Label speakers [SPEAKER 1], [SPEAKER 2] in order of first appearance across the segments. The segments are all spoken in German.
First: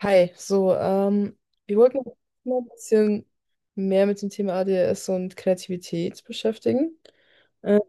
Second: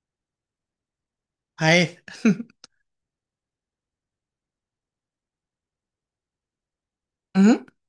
[SPEAKER 1] Hi, so, wir
[SPEAKER 2] Hi.
[SPEAKER 1] wollten uns mal ein bisschen mehr mit dem Thema ADHS und Kreativität beschäftigen.
[SPEAKER 2] Mhm.
[SPEAKER 1] Ähm,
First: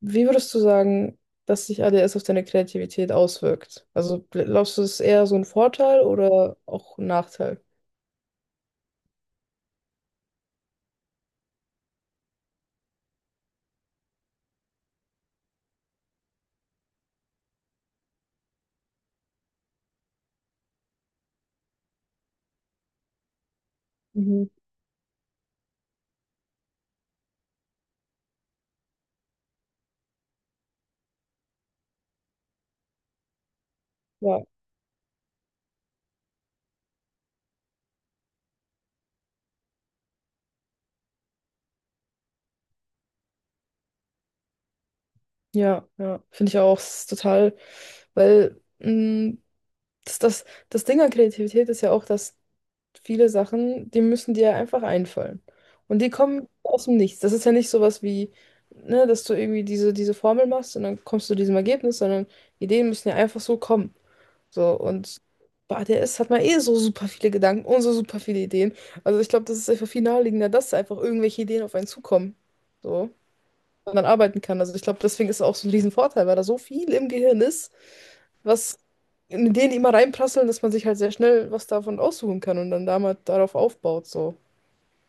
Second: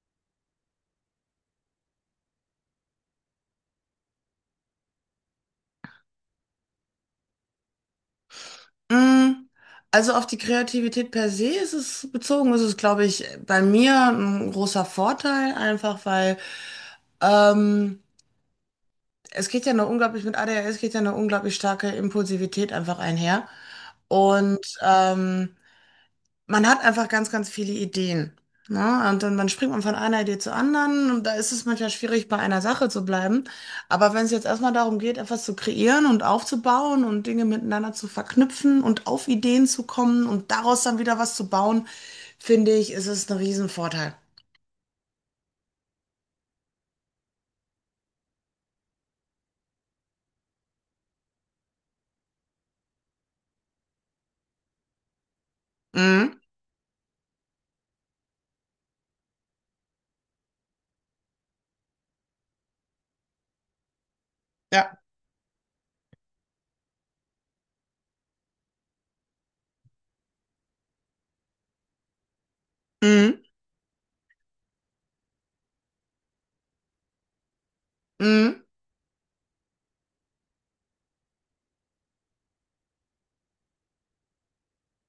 [SPEAKER 1] wie würdest du sagen, dass sich ADHS auf deine Kreativität auswirkt? Also glaubst du, es ist eher so ein Vorteil oder auch ein Nachteil?
[SPEAKER 2] Mm, Also auf die Kreativität per se ist es bezogen, ist es, glaube ich, bei mir ein großer Vorteil, einfach weil ähm, es geht ja eine unglaublich, mit ADHS geht ja eine unglaublich starke Impulsivität einfach einher.
[SPEAKER 1] Mhm.
[SPEAKER 2] Und man hat einfach ganz, ganz viele Ideen. Ne? Und dann springt man von einer Idee zur anderen und da ist es manchmal schwierig, bei einer Sache zu bleiben. Aber wenn es
[SPEAKER 1] Ja,
[SPEAKER 2] jetzt erstmal darum geht, etwas zu kreieren und aufzubauen und Dinge miteinander zu verknüpfen und auf Ideen zu kommen und daraus dann wieder was zu bauen, finde ich, ist es ein Riesenvorteil.
[SPEAKER 1] ja, ja, finde ich auch, es ist total, weil das, das, das Ding an Kreativität ist ja auch, dass viele Sachen, die müssen dir einfach einfallen. Und die
[SPEAKER 2] Mhm.
[SPEAKER 1] kommen aus dem Nichts. Das ist ja nicht sowas wie, ne, dass du irgendwie diese Formel machst und dann kommst du zu diesem Ergebnis, sondern Ideen müssen ja einfach so kommen. So,
[SPEAKER 2] Ja.
[SPEAKER 1] und bei ADS hat man eh so super viele Gedanken und so super viele Ideen. Also ich glaube, das ist einfach viel naheliegender, dass einfach irgendwelche Ideen auf einen zukommen. So,
[SPEAKER 2] Mhm.
[SPEAKER 1] und dann arbeiten kann. Also ich glaube, deswegen ist es auch so ein Riesenvorteil, weil da so viel im Gehirn ist,
[SPEAKER 2] Mhm.
[SPEAKER 1] was in Ideen immer reinprasseln, dass man sich halt sehr schnell was davon aussuchen kann und dann damit darauf aufbaut, so.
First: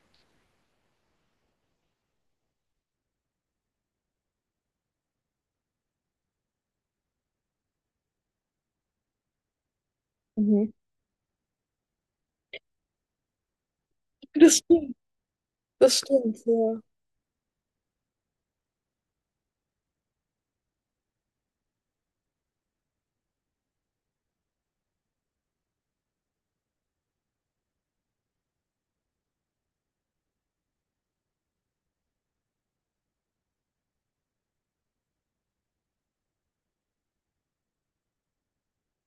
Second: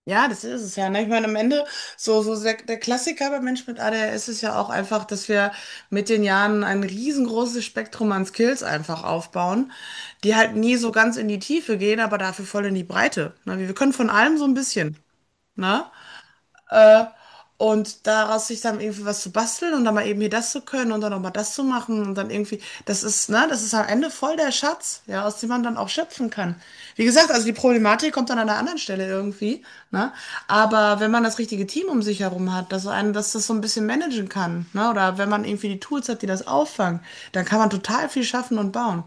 [SPEAKER 2] Ja, das ist es ja. Ne? Ich meine, am Ende, so der Klassiker beim Menschen mit ADHS ist ja auch einfach, dass wir mit den Jahren ein riesengroßes Spektrum an Skills einfach aufbauen, die halt
[SPEAKER 1] Mhm.
[SPEAKER 2] nie so ganz in die Tiefe gehen, aber dafür voll in die Breite. Ne? Wir können von allem so ein
[SPEAKER 1] Das
[SPEAKER 2] bisschen.
[SPEAKER 1] stimmt,
[SPEAKER 2] Ne?
[SPEAKER 1] das stimmt, ja.
[SPEAKER 2] Und daraus sich dann irgendwie was zu basteln und dann mal eben hier das zu können und dann auch mal das zu machen und dann irgendwie, das ist, ne, das ist am Ende voll der Schatz, ja, aus dem man dann auch schöpfen kann. Wie gesagt, also die Problematik kommt dann an einer anderen Stelle irgendwie, ne? Aber wenn man das richtige Team um sich herum hat, dass einen, dass das so ein bisschen managen kann, ne? Oder wenn man irgendwie die Tools hat, die das auffangen, dann kann man total viel schaffen und bauen.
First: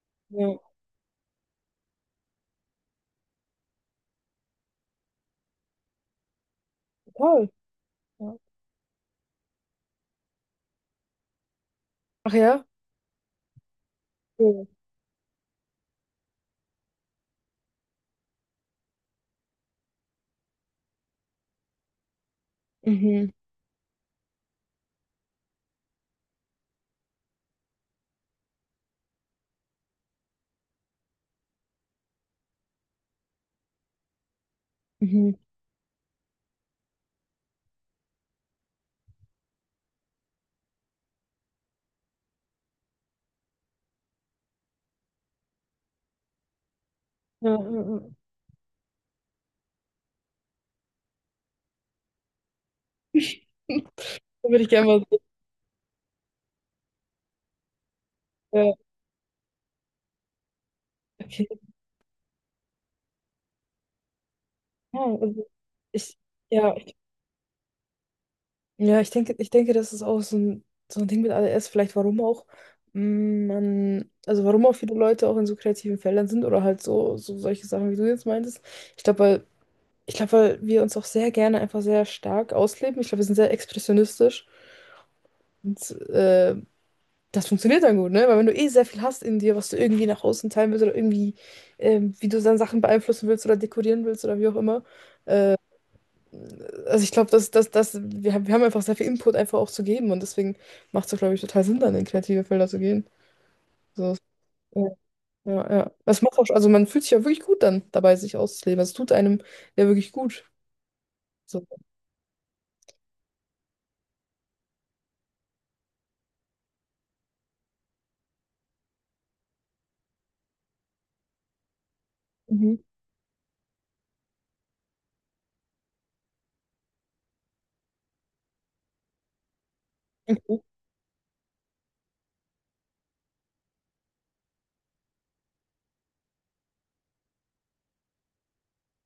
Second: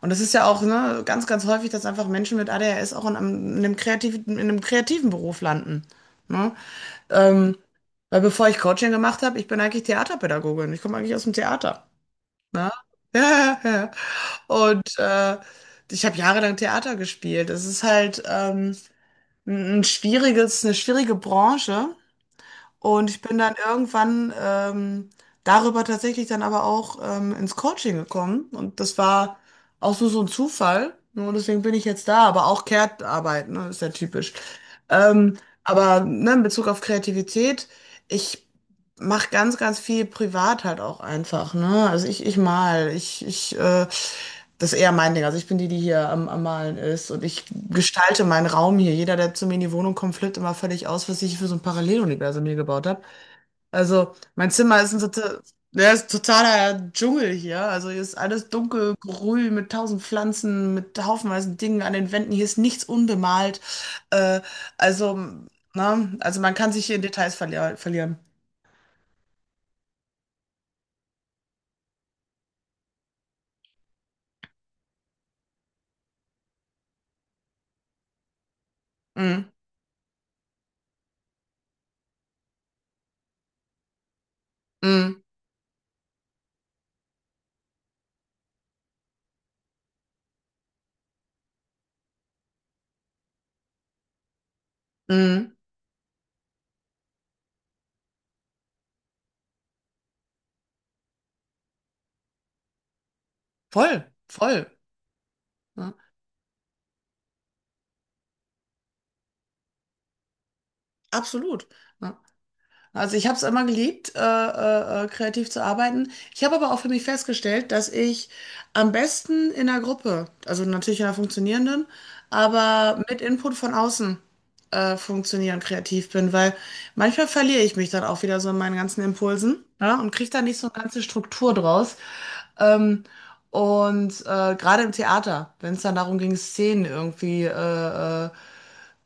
[SPEAKER 2] Und das ist ja
[SPEAKER 1] Ja.
[SPEAKER 2] auch, ne, ganz, ganz häufig, dass einfach Menschen mit ADHS auch in einem kreativen Beruf landen. Ne?
[SPEAKER 1] Total.
[SPEAKER 2] Ähm, weil
[SPEAKER 1] Ja.
[SPEAKER 2] bevor ich Coaching gemacht habe, ich bin eigentlich Theaterpädagogin. Ich komme eigentlich aus dem Theater.
[SPEAKER 1] Ach ja?
[SPEAKER 2] Ne? Ja, ja, ja.
[SPEAKER 1] Cool.
[SPEAKER 2] Und ich habe jahrelang Theater gespielt. Es ist halt eine schwierige Branche. Und ich
[SPEAKER 1] Mhm.
[SPEAKER 2] bin dann irgendwann darüber tatsächlich dann aber auch ins Coaching gekommen. Und das war auch so ein Zufall. Nur deswegen bin ich jetzt da, aber auch Care-Arbeit, ne, ist ja typisch.
[SPEAKER 1] Mhm.
[SPEAKER 2] Ähm, aber ne, in Bezug auf Kreativität, ich mache ganz, ganz viel privat halt auch einfach, ne? Also ich mal, ich, das ist eher mein Ding. Also ich bin die, die hier am Malen ist und ich
[SPEAKER 1] Ja, ja,
[SPEAKER 2] gestalte meinen Raum hier. Jeder, der zu mir in die Wohnung kommt, flippt immer völlig aus, was ich für so ein Paralleluniversum hier gebaut habe.
[SPEAKER 1] ja.
[SPEAKER 2] Also
[SPEAKER 1] Da
[SPEAKER 2] mein
[SPEAKER 1] würde ich
[SPEAKER 2] Zimmer
[SPEAKER 1] gerne
[SPEAKER 2] ist
[SPEAKER 1] mal so,
[SPEAKER 2] ja, ist totaler Dschungel hier. Also hier ist alles
[SPEAKER 1] ja,
[SPEAKER 2] dunkelgrün mit 1.000 Pflanzen, mit
[SPEAKER 1] okay.
[SPEAKER 2] haufenweise Dingen an den Wänden. Hier ist nichts unbemalt. Äh,
[SPEAKER 1] Ja,
[SPEAKER 2] also,
[SPEAKER 1] also
[SPEAKER 2] ne?
[SPEAKER 1] ich,
[SPEAKER 2] Also man kann
[SPEAKER 1] ja,
[SPEAKER 2] sich hier
[SPEAKER 1] ich,
[SPEAKER 2] in Details verlieren.
[SPEAKER 1] ich denke, das ist auch so ein Ding mit ADS, vielleicht warum auch man, also warum auch viele Leute auch in so kreativen Feldern sind oder halt so, so solche Sachen, wie du jetzt meintest. Ich glaube,
[SPEAKER 2] Mhm.
[SPEAKER 1] Ich glaube, weil wir uns auch sehr gerne einfach sehr stark ausleben. Ich glaube, wir sind sehr expressionistisch.
[SPEAKER 2] Mhm.
[SPEAKER 1] Und das funktioniert dann gut, ne? Weil wenn du eh sehr viel hast in dir, was du irgendwie nach außen teilen willst oder irgendwie, wie du dann Sachen beeinflussen willst oder dekorieren willst oder wie auch immer.
[SPEAKER 2] Mhm.
[SPEAKER 1] Also ich glaube, dass wir haben einfach sehr viel Input einfach auch zu geben und deswegen macht es, glaube ich, total Sinn, dann in kreative Felder zu gehen.
[SPEAKER 2] Voll,
[SPEAKER 1] So,
[SPEAKER 2] voll.
[SPEAKER 1] ja, ja, ja.
[SPEAKER 2] Ja,
[SPEAKER 1] Das macht auch, also man fühlt sich ja wirklich gut dann dabei, sich auszuleben. Also es tut einem ja wirklich gut. So.
[SPEAKER 2] absolut. Ja. Also ich habe es immer geliebt, kreativ zu arbeiten. Ich habe aber auch für mich festgestellt, dass ich am besten in einer Gruppe, also natürlich in einer funktionierenden,
[SPEAKER 1] Mhm.
[SPEAKER 2] aber mit Input von außen funktionieren kreativ bin, weil manchmal verliere ich mich dann auch wieder so in meinen ganzen Impulsen, ja, und kriege da nicht
[SPEAKER 1] Okay.
[SPEAKER 2] so eine ganze Struktur draus. Ähm, und gerade im Theater, wenn es dann darum ging, Szenen irgendwie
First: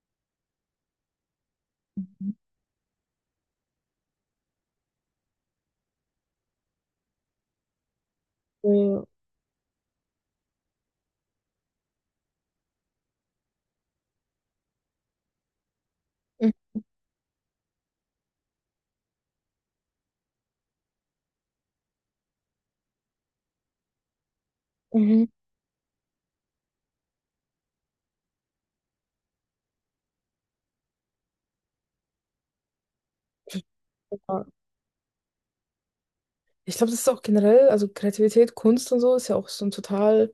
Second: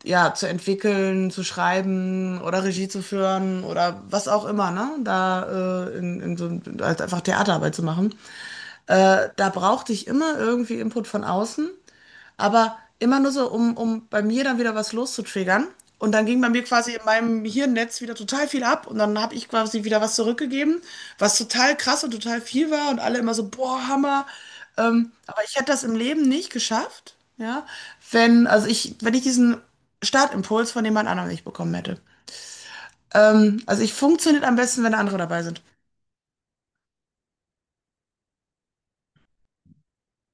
[SPEAKER 2] ja, zu entwickeln, zu schreiben oder Regie zu führen oder was auch immer, ne? Da in so, halt einfach Theaterarbeit zu machen.
[SPEAKER 1] Ja.
[SPEAKER 2] Da brauchte ich immer irgendwie Input von außen. Aber immer nur so, um bei mir dann wieder was loszutriggern. Und dann ging bei mir quasi in meinem Hirnnetz wieder total viel ab und dann habe ich quasi wieder was zurückgegeben, was total krass und total viel war und alle immer so, boah, Hammer.
[SPEAKER 1] Mhm.
[SPEAKER 2] Aber ich hätte das im Leben nicht geschafft, ja, wenn ich diesen Startimpuls von jemand anderem nicht bekommen hätte. Also ich funktioniert
[SPEAKER 1] Ja.
[SPEAKER 2] am besten, wenn andere dabei sind.
[SPEAKER 1] Ich glaube, das ist auch generell, also Kreativität, Kunst und so ist ja auch so ein total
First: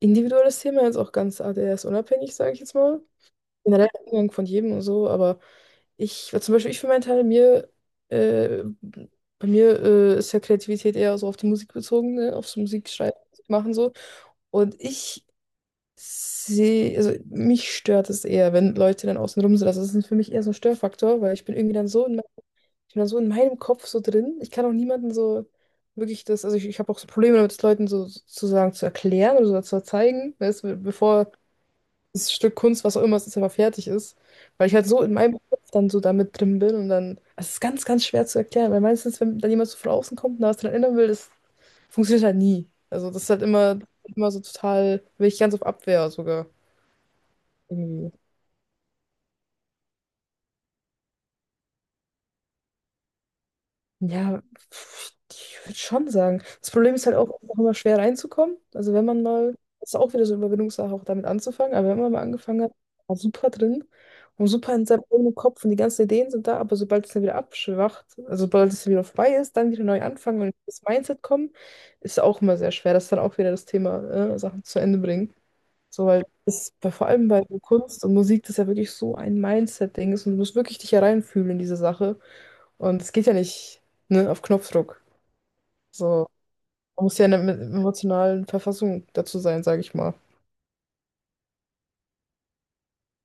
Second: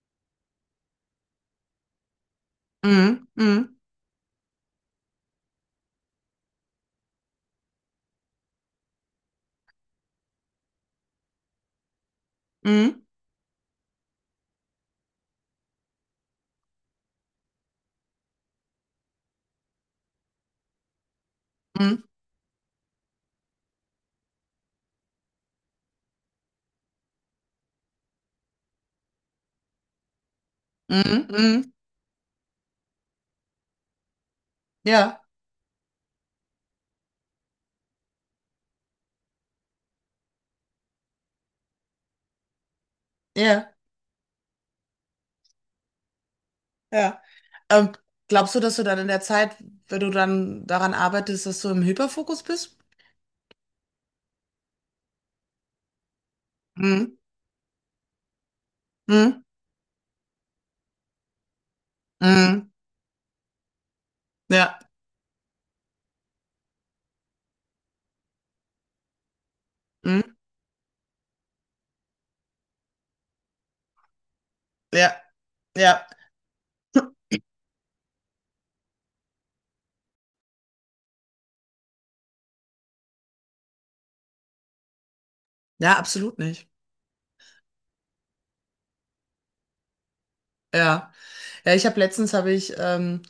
[SPEAKER 1] individuelles Thema, jetzt auch ganz ADHS-unabhängig, sage ich jetzt mal.
[SPEAKER 2] Mhm, mhm,
[SPEAKER 1] Generell der Umgang von jedem und so, aber ich, zum Beispiel ich für meinen Teil, äh, bei mir ist ja Kreativität eher so auf die Musik bezogen, ne? Aufs
[SPEAKER 2] mhm,
[SPEAKER 1] Musikschreiben machen so. Und ich sehe, also mich stört es eher, wenn Leute dann außen rum sind. Also das ist für mich eher so ein Störfaktor, weil ich bin irgendwie dann
[SPEAKER 2] mhm,
[SPEAKER 1] so in ich bin da so in meinem Kopf so drin. Ich kann auch niemanden so wirklich das, also ich habe auch so Probleme damit, es Leuten so sozusagen zu erklären oder so zu zeigen, weißt, du,
[SPEAKER 2] mhm,
[SPEAKER 1] bevor
[SPEAKER 2] mhm.
[SPEAKER 1] das Stück Kunst, was auch immer es ist, einfach fertig ist. Weil ich halt so in
[SPEAKER 2] Ja,
[SPEAKER 1] meinem Kopf dann so damit drin bin und dann, also es ist ganz, ganz schwer zu erklären, weil meistens, wenn dann jemand so von außen kommt und da was dran ändern will, das funktioniert halt nie. Also das ist halt
[SPEAKER 2] ja.
[SPEAKER 1] immer, immer so total, bin ich ganz auf Abwehr sogar
[SPEAKER 2] Ja. Ähm,
[SPEAKER 1] irgendwie.
[SPEAKER 2] glaubst du, dass du dann in der Zeit, wenn du dann daran arbeitest, dass du im Hyperfokus bist?
[SPEAKER 1] Ja, pf, ich würde schon sagen. Das Problem ist
[SPEAKER 2] Mhm.
[SPEAKER 1] halt auch einfach immer schwer reinzukommen. Also wenn man
[SPEAKER 2] Mhm.
[SPEAKER 1] mal, das ist auch wieder so eine Überwindungssache, auch damit anzufangen, aber wenn man mal angefangen
[SPEAKER 2] Mhm.
[SPEAKER 1] hat, war super drin und super
[SPEAKER 2] Ja.
[SPEAKER 1] in seinem eigenen Kopf und die ganzen Ideen sind da, aber sobald es dann wieder abschwacht, also sobald es wieder vorbei ist, dann wieder neu
[SPEAKER 2] Mhm.
[SPEAKER 1] anfangen und ins Mindset kommen, ist auch immer sehr schwer. Das ist dann auch wieder das Thema, Sachen zu Ende
[SPEAKER 2] Ja.
[SPEAKER 1] bringen. So,
[SPEAKER 2] Ja.
[SPEAKER 1] weil es vor allem bei Kunst und Musik, das ja wirklich so ein Mindset-Ding ist und du musst wirklich dich hereinfühlen in diese Sache. Und es geht ja nicht, ne, auf Knopfdruck.
[SPEAKER 2] Ja,
[SPEAKER 1] So,
[SPEAKER 2] absolut nicht.
[SPEAKER 1] man muss ja in der emotionalen Verfassung dazu sein, sage ich mal.
[SPEAKER 2] Ja. Ja, ich habe letztens habe ich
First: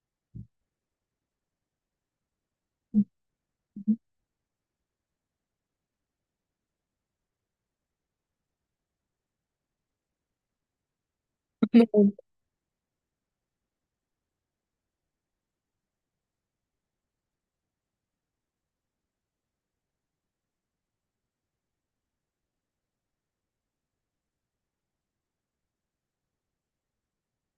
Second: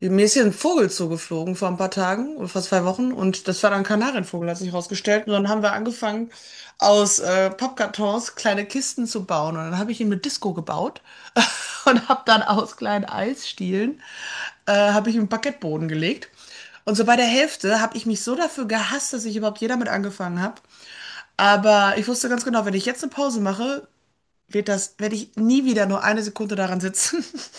[SPEAKER 2] mir ist hier ein Vogel zugeflogen vor ein paar Tagen oder vor 2 Wochen und das war dann ein Kanarienvogel, hat sich rausgestellt. Und dann haben wir angefangen, aus Pappkartons kleine Kisten zu bauen. Und dann habe ich ihn mit Disco gebaut und
[SPEAKER 1] Und
[SPEAKER 2] habe dann aus kleinen Eisstielen habe ich einen Parkettboden gelegt. Und so bei der Hälfte habe ich mich so dafür gehasst, dass ich überhaupt jeder mit angefangen habe. Aber ich wusste ganz genau, wenn ich jetzt eine Pause mache, werde ich nie wieder nur eine Sekunde daran sitzen.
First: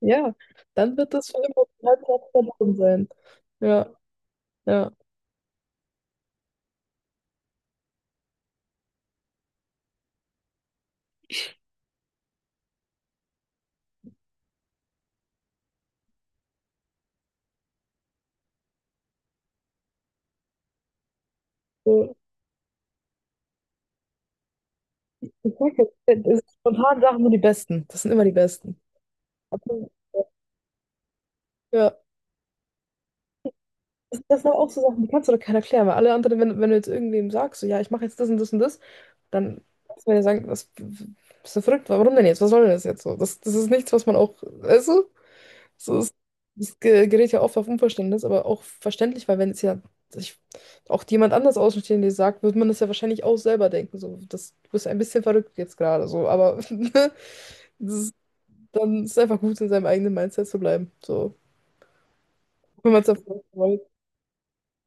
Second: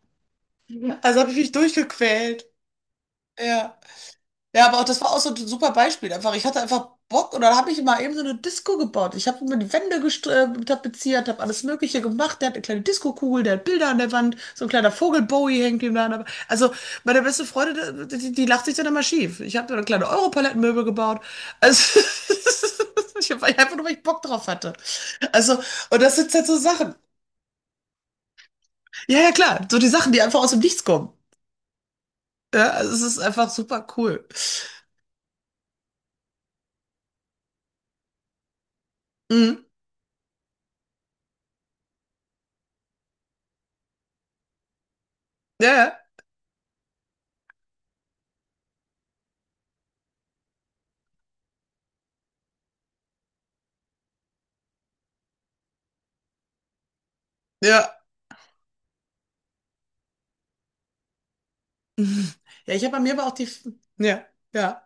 [SPEAKER 1] ja, dann wird
[SPEAKER 2] Also
[SPEAKER 1] das
[SPEAKER 2] habe
[SPEAKER 1] für
[SPEAKER 2] ich mich
[SPEAKER 1] emotional
[SPEAKER 2] durchgequält.
[SPEAKER 1] verloren sein.
[SPEAKER 2] Ja.
[SPEAKER 1] Ja,
[SPEAKER 2] Ja, aber auch
[SPEAKER 1] ja.
[SPEAKER 2] das war auch so ein super Beispiel. Einfach, ich hatte einfach Bock und dann habe ich mal eben so eine Disco gebaut. Ich habe mir die Wände tapeziert, habe alles Mögliche gemacht. Der hat eine kleine Disco-Kugel, der hat Bilder an der Wand, so ein kleiner Vogel Bowie hängt ihm da an der Wand. Also meine beste Freundin, die lacht sich dann immer schief. Ich habe da kleine Europalettenmöbel gebaut. Also
[SPEAKER 1] So,
[SPEAKER 2] ich habe einfach nur, weil ich Bock drauf hatte.
[SPEAKER 1] ich
[SPEAKER 2] Also,
[SPEAKER 1] sag ja,
[SPEAKER 2] und das sind jetzt so Sachen.
[SPEAKER 1] spontan Sachen sind die besten. Das sind immer die besten.
[SPEAKER 2] Ja, ja, klar, so die Sachen, die einfach aus dem Nichts kommen.
[SPEAKER 1] Ja,
[SPEAKER 2] Ja, also es ist einfach super cool.
[SPEAKER 1] das sind aber auch so Sachen, die kannst du doch keiner erklären, weil alle anderen, wenn du jetzt irgendwem sagst, so, ja, ich mache jetzt das und das und das, dann
[SPEAKER 2] Mhm.
[SPEAKER 1] kannst du mir ja sagen, was, bist du verrückt, warum denn jetzt? Was soll denn das jetzt so? Das ist nichts, was man auch, weißt du?
[SPEAKER 2] Ja,
[SPEAKER 1] So,
[SPEAKER 2] ja.
[SPEAKER 1] es gerät ja oft auf Unverständnis, aber auch verständlich, weil wenn es ja sich auch jemand anders Außenstehende sagt, wird man das ja wahrscheinlich auch selber denken. So, das, du bist ein bisschen verrückt jetzt gerade, so, aber ne, das,
[SPEAKER 2] Ja,
[SPEAKER 1] ist- dann ist es einfach gut, in seinem eigenen Mindset zu bleiben. So,
[SPEAKER 2] mhm. Ja, ich habe
[SPEAKER 1] wenn
[SPEAKER 2] bei
[SPEAKER 1] man es
[SPEAKER 2] mir aber auch
[SPEAKER 1] erfolgt,
[SPEAKER 2] die,
[SPEAKER 1] wollte.
[SPEAKER 2] ja, ja.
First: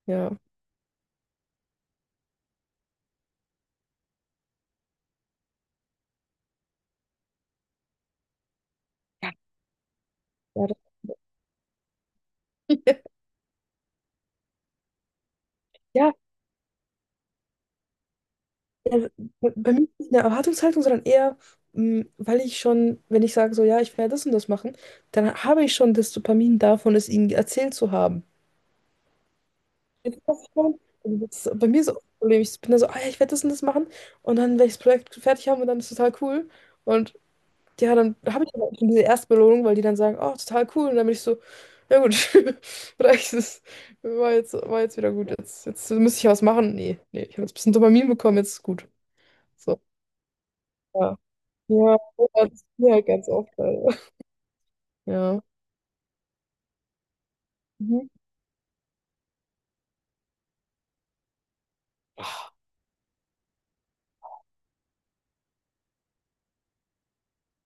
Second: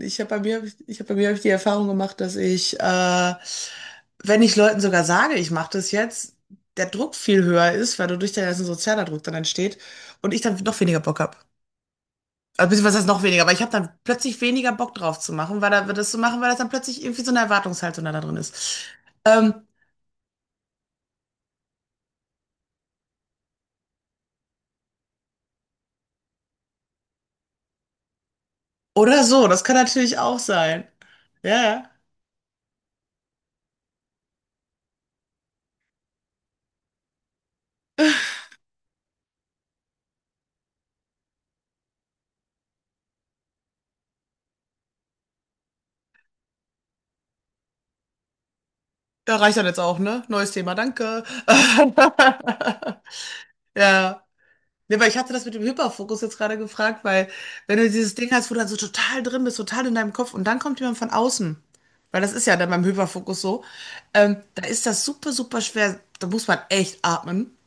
[SPEAKER 1] Ja.
[SPEAKER 2] Ich habe bei mir hab ich die Erfahrung gemacht, dass ich, wenn ich Leuten sogar sage, ich mache das jetzt, der Druck viel höher ist, weil dadurch der ganze sozialer Druck dann entsteht und ich dann
[SPEAKER 1] Ja,
[SPEAKER 2] noch weniger Bock habe. Also beziehungsweise heißt noch weniger, aber ich habe dann plötzlich weniger Bock drauf zu machen, das
[SPEAKER 1] ja,
[SPEAKER 2] zu machen, weil das dann plötzlich irgendwie so eine Erwartungshaltung da drin ist.
[SPEAKER 1] also bei
[SPEAKER 2] Ähm,
[SPEAKER 1] bei mir ist es nicht eine Erwartungshaltung, sondern eher, weil ich schon, wenn ich sage so, ja, ich werde das und das machen, dann habe ich schon das Dopamin davon, es ihnen erzählt zu haben.
[SPEAKER 2] oder so, das kann natürlich auch
[SPEAKER 1] Draufhauen.
[SPEAKER 2] sein.
[SPEAKER 1] Also das, ist
[SPEAKER 2] Ja,
[SPEAKER 1] bei
[SPEAKER 2] ja.
[SPEAKER 1] mir so auch Problem. Ich bin da so, ah ja, ich werde das und das machen. Und dann werde ich das Projekt fertig haben und dann ist es total cool. Und ja, dann habe ich aber schon diese Erstbelohnung, weil die dann sagen, oh, total cool. Und dann bin ich so, ja gut, reicht es. War jetzt wieder gut. Jetzt, jetzt müsste ich was machen. Nee, nee, ich habe jetzt ein bisschen Dopamin bekommen, jetzt ist gut.
[SPEAKER 2] Ja, reicht dann jetzt
[SPEAKER 1] So.
[SPEAKER 2] auch, ne? Neues Thema,
[SPEAKER 1] Ja.
[SPEAKER 2] danke.
[SPEAKER 1] Ja, das ist mir halt ganz oft. Leider.
[SPEAKER 2] Ja. Ne, weil ich hatte
[SPEAKER 1] Ja.
[SPEAKER 2] das mit dem Hyperfokus jetzt gerade gefragt, weil wenn du
[SPEAKER 1] Mhm.
[SPEAKER 2] dieses Ding hast, wo du dann so total drin bist, total in deinem Kopf und dann kommt jemand von außen, weil das ist ja dann beim Hyperfokus so, da ist das super, super schwer, da muss man echt atmen,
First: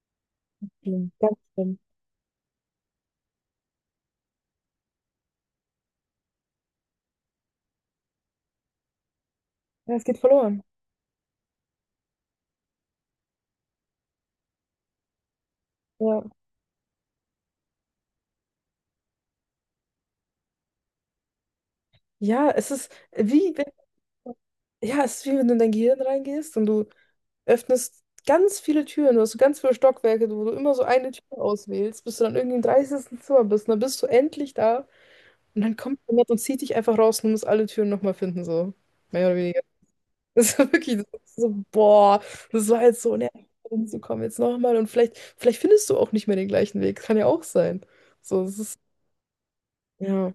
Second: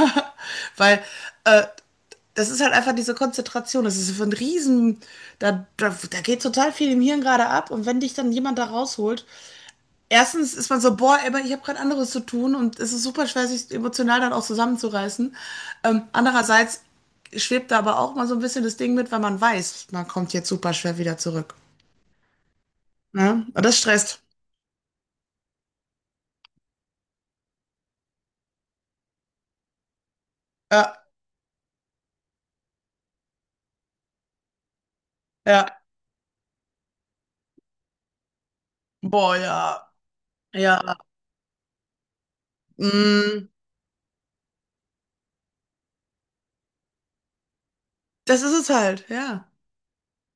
[SPEAKER 2] weil
[SPEAKER 1] Schlimm, ganz
[SPEAKER 2] äh,
[SPEAKER 1] schlimm.
[SPEAKER 2] das ist halt einfach diese Konzentration, das ist so ein Riesen, da geht total viel im Hirn gerade ab und wenn dich dann jemand da rausholt,
[SPEAKER 1] Ja, es geht
[SPEAKER 2] erstens
[SPEAKER 1] verloren.
[SPEAKER 2] ist man so, boah, aber ich habe gerade anderes zu tun und es ist super schwer, sich emotional dann auch zusammenzureißen.
[SPEAKER 1] Ja.
[SPEAKER 2] Andererseits schwebt da aber auch mal so ein bisschen das Ding mit, weil man weiß, man kommt jetzt super schwer wieder zurück.
[SPEAKER 1] Ja, es ist
[SPEAKER 2] Ne?
[SPEAKER 1] wie.
[SPEAKER 2] Und das stresst.
[SPEAKER 1] Ja, es ist wie wenn du in dein Gehirn reingehst und du öffnest ganz viele Türen. Du hast so ganz viele Stockwerke, wo du immer so
[SPEAKER 2] Ja,
[SPEAKER 1] eine Tür auswählst, bis du dann irgendwie im 30. Zimmer bist. Und dann bist du endlich da und dann
[SPEAKER 2] ja,
[SPEAKER 1] kommt jemand und zieht dich einfach raus und du musst alle Türen nochmal finden, so. Mehr oder
[SPEAKER 2] boah,
[SPEAKER 1] weniger.
[SPEAKER 2] ja,
[SPEAKER 1] Das ist wirklich
[SPEAKER 2] ja.
[SPEAKER 1] so, das ist so, boah, das war jetzt so nervig,
[SPEAKER 2] Mm,
[SPEAKER 1] hinzukommen. Jetzt nochmal und vielleicht, vielleicht findest du auch nicht mehr den gleichen Weg. Kann ja auch sein.
[SPEAKER 2] das
[SPEAKER 1] So,
[SPEAKER 2] ist
[SPEAKER 1] es
[SPEAKER 2] es
[SPEAKER 1] ist,
[SPEAKER 2] halt, ja.
[SPEAKER 1] ja,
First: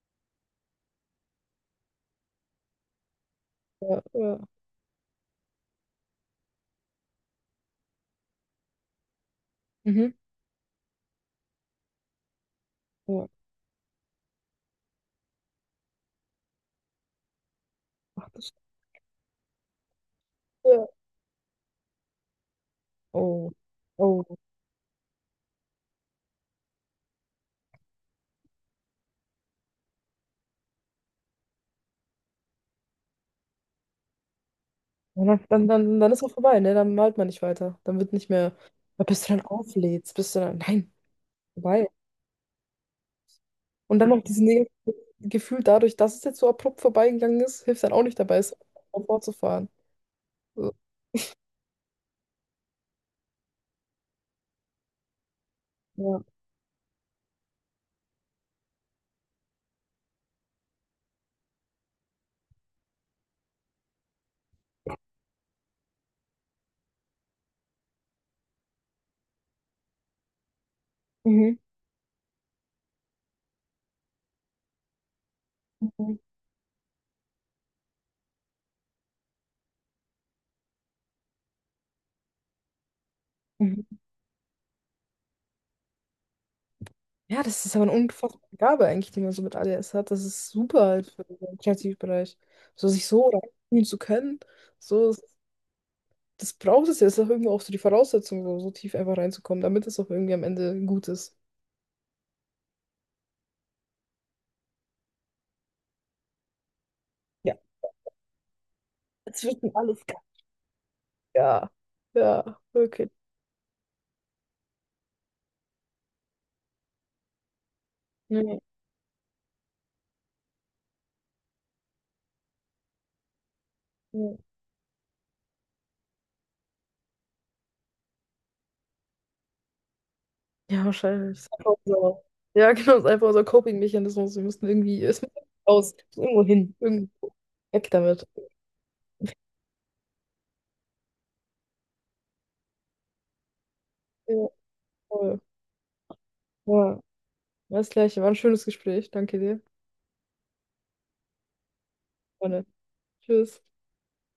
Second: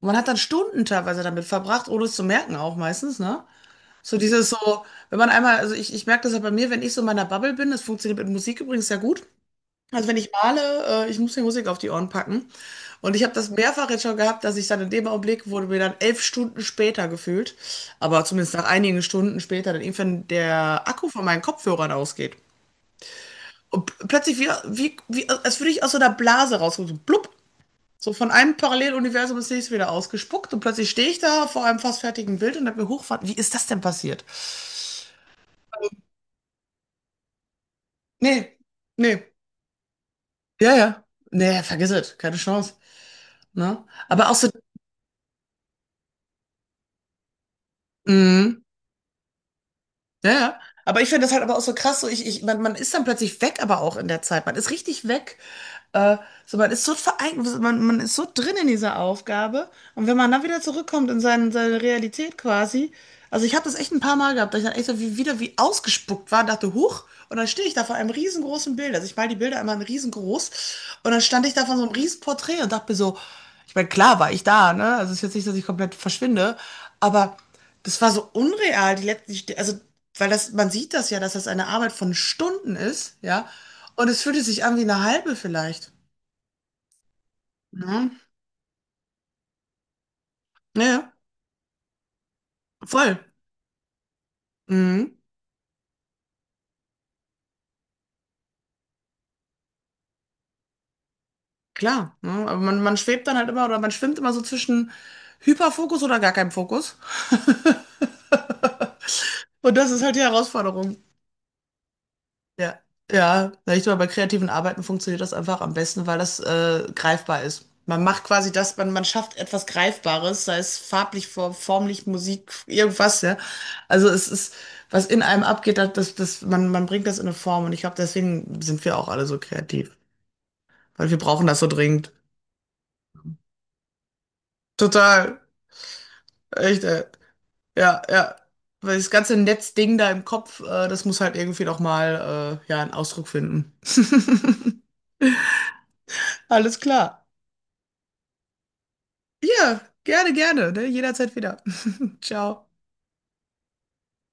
[SPEAKER 2] Man hat dann Stunden teilweise damit verbracht, ohne es zu merken auch meistens, ne?
[SPEAKER 1] ja,
[SPEAKER 2] So
[SPEAKER 1] ja.
[SPEAKER 2] dieses so, wenn man einmal, also ich merke das ja bei mir, wenn ich so in meiner Bubble bin, das funktioniert mit Musik übrigens sehr gut, also
[SPEAKER 1] Mhm.
[SPEAKER 2] wenn ich male, ich muss die Musik auf die Ohren packen. Und ich
[SPEAKER 1] Ja.
[SPEAKER 2] habe das mehrfach jetzt schon gehabt, dass ich dann in dem Augenblick wurde mir dann 11 Stunden später gefühlt, aber
[SPEAKER 1] Ach, das
[SPEAKER 2] zumindest
[SPEAKER 1] stimmt.
[SPEAKER 2] nach einigen Stunden später, dann irgendwann der
[SPEAKER 1] Ja.
[SPEAKER 2] Akku von meinen Kopfhörern ausgeht.
[SPEAKER 1] Oh.
[SPEAKER 2] Und p-
[SPEAKER 1] Oh.
[SPEAKER 2] plötzlich wie als würde ich aus so einer Blase rauskommen, so blub. So von einem Paralleluniversum ins nächste wieder ausgespuckt und plötzlich stehe ich da vor einem fast fertigen Bild und habe mir hochfahren. Wie ist das denn passiert?
[SPEAKER 1] Ja, Dann ist auch vorbei, ne? Dann malt man nicht weiter. Dann wird nicht mehr,
[SPEAKER 2] Nee,
[SPEAKER 1] ja, bis du
[SPEAKER 2] nee.
[SPEAKER 1] dann auflädst, bist du dann,
[SPEAKER 2] Ja,
[SPEAKER 1] nein,
[SPEAKER 2] ja. Nee,
[SPEAKER 1] vorbei.
[SPEAKER 2] vergiss es. Keine Chance. Ne?
[SPEAKER 1] Und dann noch
[SPEAKER 2] Aber auch
[SPEAKER 1] dieses
[SPEAKER 2] so,
[SPEAKER 1] negative Gefühl dadurch, dass es jetzt so abrupt vorbeigegangen ist, hilft dann auch nicht dabei, es
[SPEAKER 2] mm,
[SPEAKER 1] fortzufahren.
[SPEAKER 2] ja, ja.
[SPEAKER 1] So,
[SPEAKER 2] Aber ich finde das halt aber auch so krass, so man ist dann plötzlich weg, aber auch in der Zeit. Man ist richtig weg. Äh,
[SPEAKER 1] ja.
[SPEAKER 2] so, man ist so verein, man ist so drin in dieser Aufgabe. Und wenn man dann wieder zurückkommt in seine Realität quasi, also ich habe das echt ein paar Mal gehabt, dass ich dann echt so wieder wie ausgespuckt war und dachte, huch, und dann stehe ich da vor einem riesengroßen Bild. Also ich mal die Bilder immer in riesengroß. Und dann stand ich
[SPEAKER 1] Mhm.
[SPEAKER 2] da vor so einem riesen Porträt und dachte mir so, ich meine, klar war ich da, ne? Also es ist jetzt nicht, dass ich komplett
[SPEAKER 1] Mhm.
[SPEAKER 2] verschwinde, aber das war so unreal, die letzten, also, weil das, man sieht das ja, dass das eine Arbeit von Stunden ist, ja?
[SPEAKER 1] Mhm.
[SPEAKER 2] Und es fühlte sich an wie eine halbe vielleicht.
[SPEAKER 1] Ja, das ist aber eine
[SPEAKER 2] Ne?
[SPEAKER 1] unfassbare Gabe eigentlich, die man so mit ADS hat. Das ist super
[SPEAKER 2] Ja,
[SPEAKER 1] halt
[SPEAKER 2] ja,
[SPEAKER 1] für den Kreativbereich. So sich
[SPEAKER 2] voll.
[SPEAKER 1] so reinziehen zu können, so,
[SPEAKER 2] Mhm,
[SPEAKER 1] das braucht es ja. Das ist auch irgendwie auch so die Voraussetzung, so, so tief einfach reinzukommen, damit es auch irgendwie am Ende gut ist.
[SPEAKER 2] klar. Ne? Aber man schwebt dann halt immer oder man schwimmt immer so zwischen Hyperfokus oder gar keinem Fokus.
[SPEAKER 1] Dazwischen
[SPEAKER 2] Und das ist
[SPEAKER 1] alles
[SPEAKER 2] halt
[SPEAKER 1] geil.
[SPEAKER 2] die Herausforderung.
[SPEAKER 1] Ja, ja,
[SPEAKER 2] Ja,
[SPEAKER 1] wirklich.
[SPEAKER 2] ja. Na, ich glaube, bei kreativen Arbeiten funktioniert das einfach am besten, weil das greifbar ist. Man macht quasi
[SPEAKER 1] Nee,
[SPEAKER 2] das, man schafft etwas Greifbares, sei es farblich, formlich, Musik, irgendwas, ja. Also es
[SPEAKER 1] nee.
[SPEAKER 2] ist, was in einem abgeht, man bringt das in eine Form und ich glaube, deswegen sind wir auch alle so kreativ.
[SPEAKER 1] Ja,
[SPEAKER 2] Weil wir
[SPEAKER 1] wahrscheinlich.
[SPEAKER 2] brauchen
[SPEAKER 1] Ist
[SPEAKER 2] das so
[SPEAKER 1] einfach
[SPEAKER 2] dringend.
[SPEAKER 1] so. Ja, genau, ist einfach unser Coping-Mechanismus. Wir müssen irgendwie, es muss
[SPEAKER 2] Total.
[SPEAKER 1] raus, es muss irgendwo hin,
[SPEAKER 2] Echt, ey.
[SPEAKER 1] irgendwo weg
[SPEAKER 2] Ja,
[SPEAKER 1] damit.
[SPEAKER 2] ja. Weil das ganze Netzding da im Kopf, das muss halt irgendwie noch mal ja, einen Ausdruck finden.
[SPEAKER 1] Ja, voll.
[SPEAKER 2] Alles
[SPEAKER 1] Ja,
[SPEAKER 2] klar.
[SPEAKER 1] das Gleiche. War ein schönes Gespräch. Danke dir.
[SPEAKER 2] Ja, gerne, gerne. Ne? Jederzeit wieder.
[SPEAKER 1] Freunde.
[SPEAKER 2] Ciao.
[SPEAKER 1] Tschüss.